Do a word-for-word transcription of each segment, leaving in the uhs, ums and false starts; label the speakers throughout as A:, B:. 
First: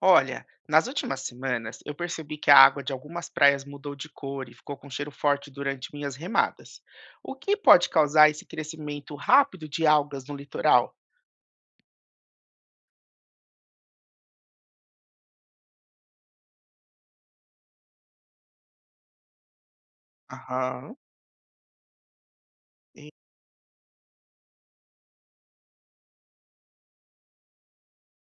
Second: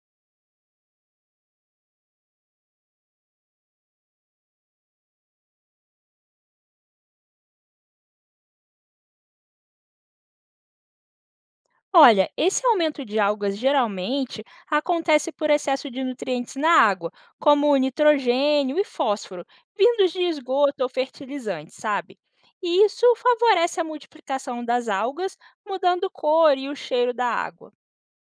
A: Olha, nas últimas semanas eu percebi que a água de algumas praias mudou de cor e ficou com cheiro forte durante minhas remadas. O que pode causar esse crescimento rápido de algas no litoral?
B: Olha, esse aumento de algas geralmente acontece por excesso de nutrientes na água, como o nitrogênio e fósforo, vindos de esgoto ou
A: Aham.
B: fertilizantes, sabe? E isso
A: e-
B: favorece a multiplicação das algas, mudando cor e o cheiro da água.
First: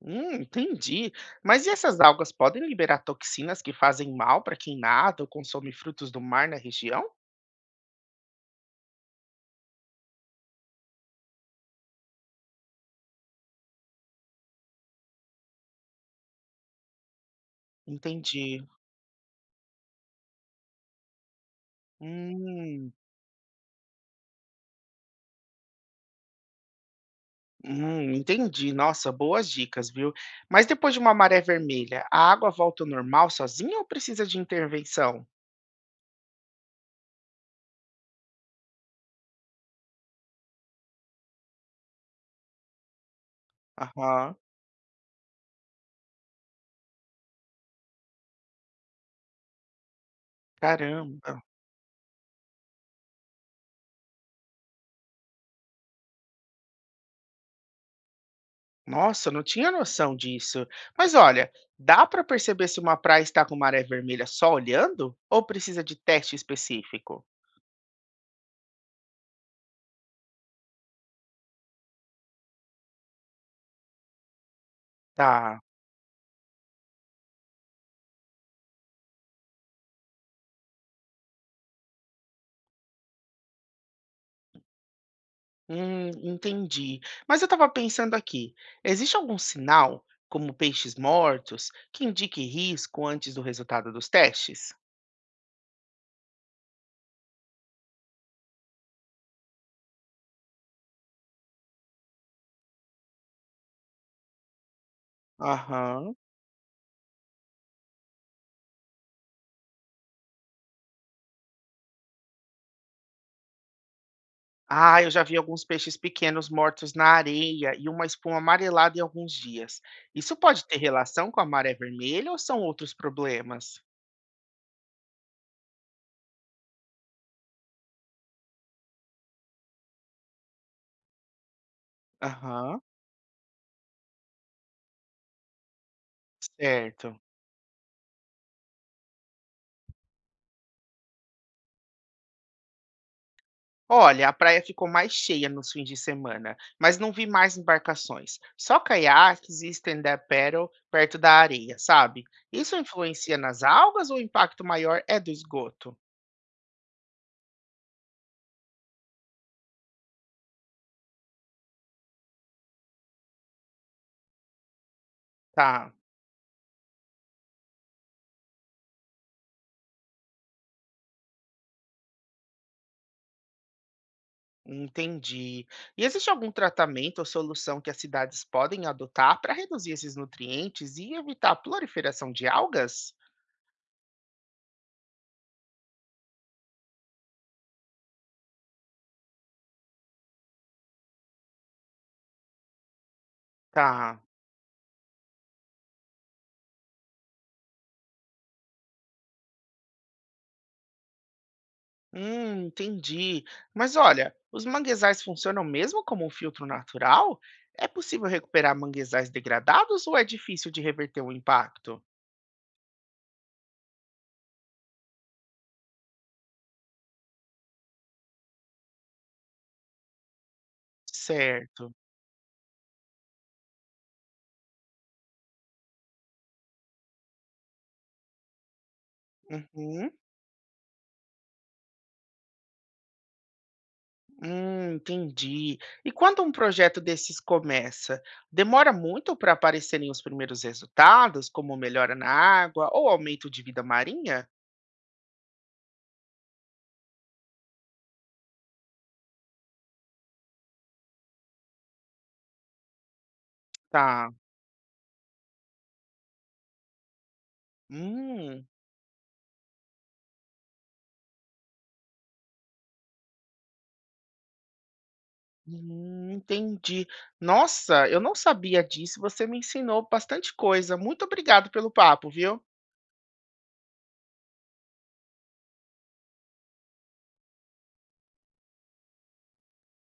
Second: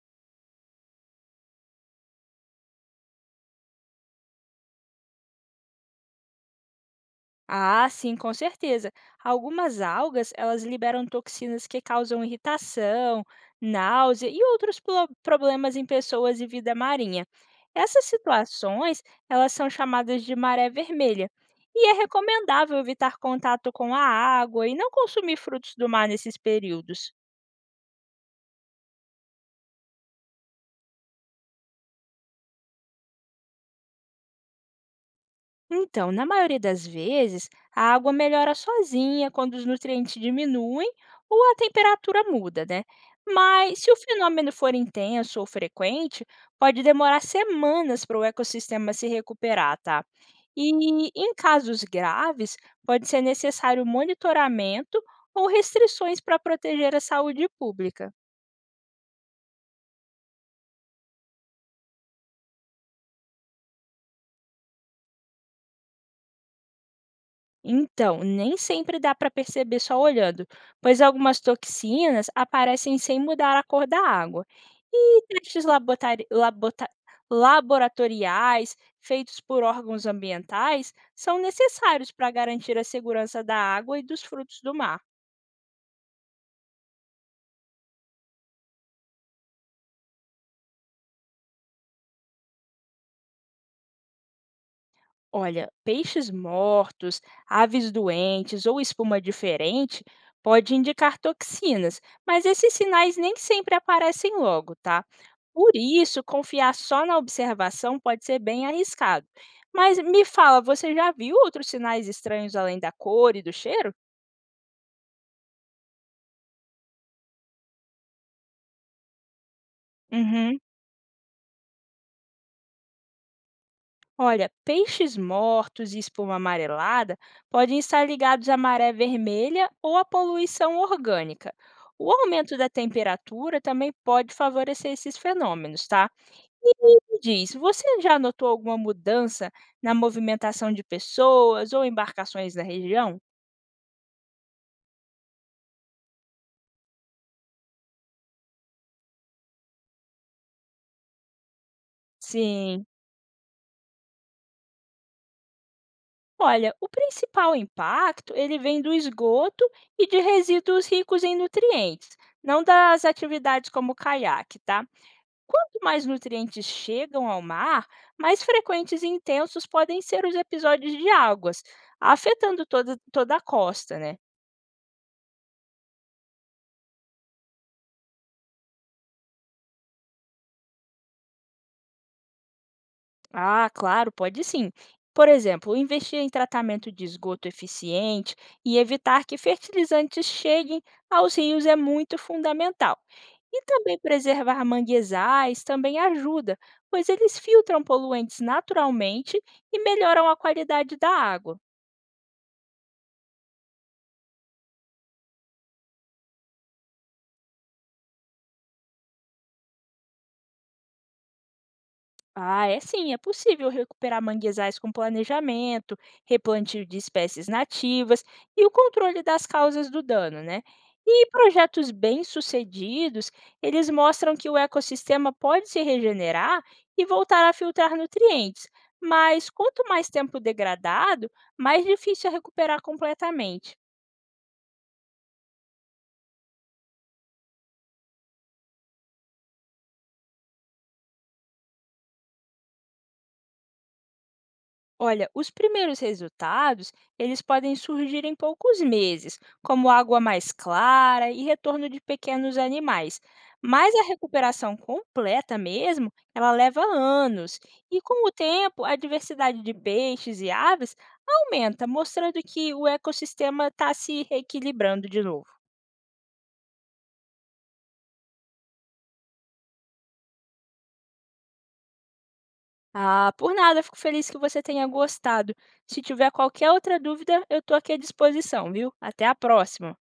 A: Hum, entendi. Mas e essas algas podem liberar toxinas que fazem mal para quem nada ou consome frutos do mar na região?
B: Ah, sim, com certeza. Algumas algas, elas liberam toxinas que causam irritação, náusea e outros plo- problemas em pessoas e vida marinha. Essas
A: Entendi.
B: situações, elas são chamadas de maré vermelha, e é recomendável
A: Hum,
B: evitar contato com a água e não consumir frutos do mar nesses períodos.
A: hum, entendi. Nossa, boas dicas, viu? Mas depois de uma maré vermelha, a água volta ao normal sozinha ou precisa de intervenção?
B: Então, na maioria das vezes, a água melhora sozinha quando os nutrientes diminuem ou a temperatura muda, né? Mas se o
A: Aham.
B: fenômeno for intenso ou frequente, pode demorar semanas para o ecossistema se recuperar, tá? E em
A: Caramba.
B: casos graves, pode ser necessário monitoramento ou restrições para proteger a saúde pública.
A: Nossa, eu não tinha noção disso. Mas olha, dá para perceber se uma praia está com maré vermelha só olhando? Ou precisa de teste específico?
B: Então, nem sempre dá para perceber só olhando, pois algumas toxinas aparecem sem mudar a cor da água. E
A: Tá.
B: testes labotari- labota- laboratoriais feitos por órgãos ambientais são necessários para garantir a segurança da água e dos frutos do mar.
A: Hum, entendi. Mas eu estava pensando aqui, existe algum sinal, como peixes mortos, que indique risco antes do resultado dos testes?
B: Olha, peixes mortos, aves doentes ou espuma diferente pode indicar toxinas, mas esses sinais nem sempre aparecem logo, tá? Por
A: Aham.
B: isso, confiar só na observação pode ser bem arriscado. Mas me fala, você já viu outros sinais estranhos além da cor e do cheiro?
A: Ah, eu já vi alguns peixes pequenos mortos na areia e uma espuma amarelada em alguns dias. Isso
B: Uhum.
A: pode ter relação com a maré vermelha ou são outros problemas?
B: Olha, peixes mortos e espuma amarelada podem estar ligados à maré vermelha ou à poluição orgânica. O aumento da
A: Aham,
B: temperatura também pode favorecer esses fenômenos, tá? E
A: certo.
B: me diz, você já notou alguma mudança na movimentação de pessoas ou embarcações na região?
A: Olha, a praia ficou mais cheia nos fins de semana, mas não vi mais embarcações. Só caiaques e stand-up paddle perto da areia, sabe? Isso
B: Sim.
A: influencia nas algas ou o impacto maior é do esgoto?
B: Olha, o principal impacto ele vem do esgoto e de resíduos ricos em nutrientes, não das atividades como o caiaque, tá? Quanto
A: Tá.
B: mais nutrientes chegam ao mar, mais frequentes e intensos podem ser os episódios de águas, afetando toda, toda a costa, né?
A: Entendi. E existe algum tratamento ou solução que as cidades podem adotar para reduzir esses nutrientes e evitar a proliferação de algas?
B: Ah, claro, pode sim. Por exemplo, investir em tratamento de esgoto eficiente e evitar que fertilizantes cheguem aos rios é muito fundamental. E também
A: Tá.
B: preservar manguezais também ajuda, pois eles filtram poluentes naturalmente e melhoram a qualidade da água.
A: Hum, entendi. Mas olha, os manguezais funcionam mesmo como um filtro natural? É possível recuperar manguezais degradados ou é difícil de reverter o impacto?
B: Ah, é sim, é possível recuperar manguezais com planejamento, replantio de espécies nativas e o controle das causas do dano, né? E projetos
A: Certo.
B: bem-sucedidos, eles mostram que o ecossistema pode se regenerar e voltar a filtrar nutrientes, mas quanto mais
A: Uhum.
B: tempo degradado, mais difícil é recuperar completamente.
A: Hum, entendi. E quando um projeto desses começa, demora muito para aparecerem os primeiros resultados, como melhora na água ou aumento de vida marinha?
B: Olha, os primeiros resultados, eles podem surgir em poucos meses, como água mais clara e retorno de pequenos animais. Mas a
A: Tá.
B: recuperação completa mesmo, ela leva anos. E com o
A: Hum,
B: tempo, a diversidade de peixes e aves aumenta, mostrando que o ecossistema está se reequilibrando de novo.
A: hum, entendi. Nossa, eu não sabia disso. Você me ensinou bastante coisa. Muito obrigado pelo papo, viu?
B: Ah, por nada, fico feliz que você tenha gostado. Se tiver qualquer outra dúvida, eu estou aqui à disposição, viu? Até a próxima!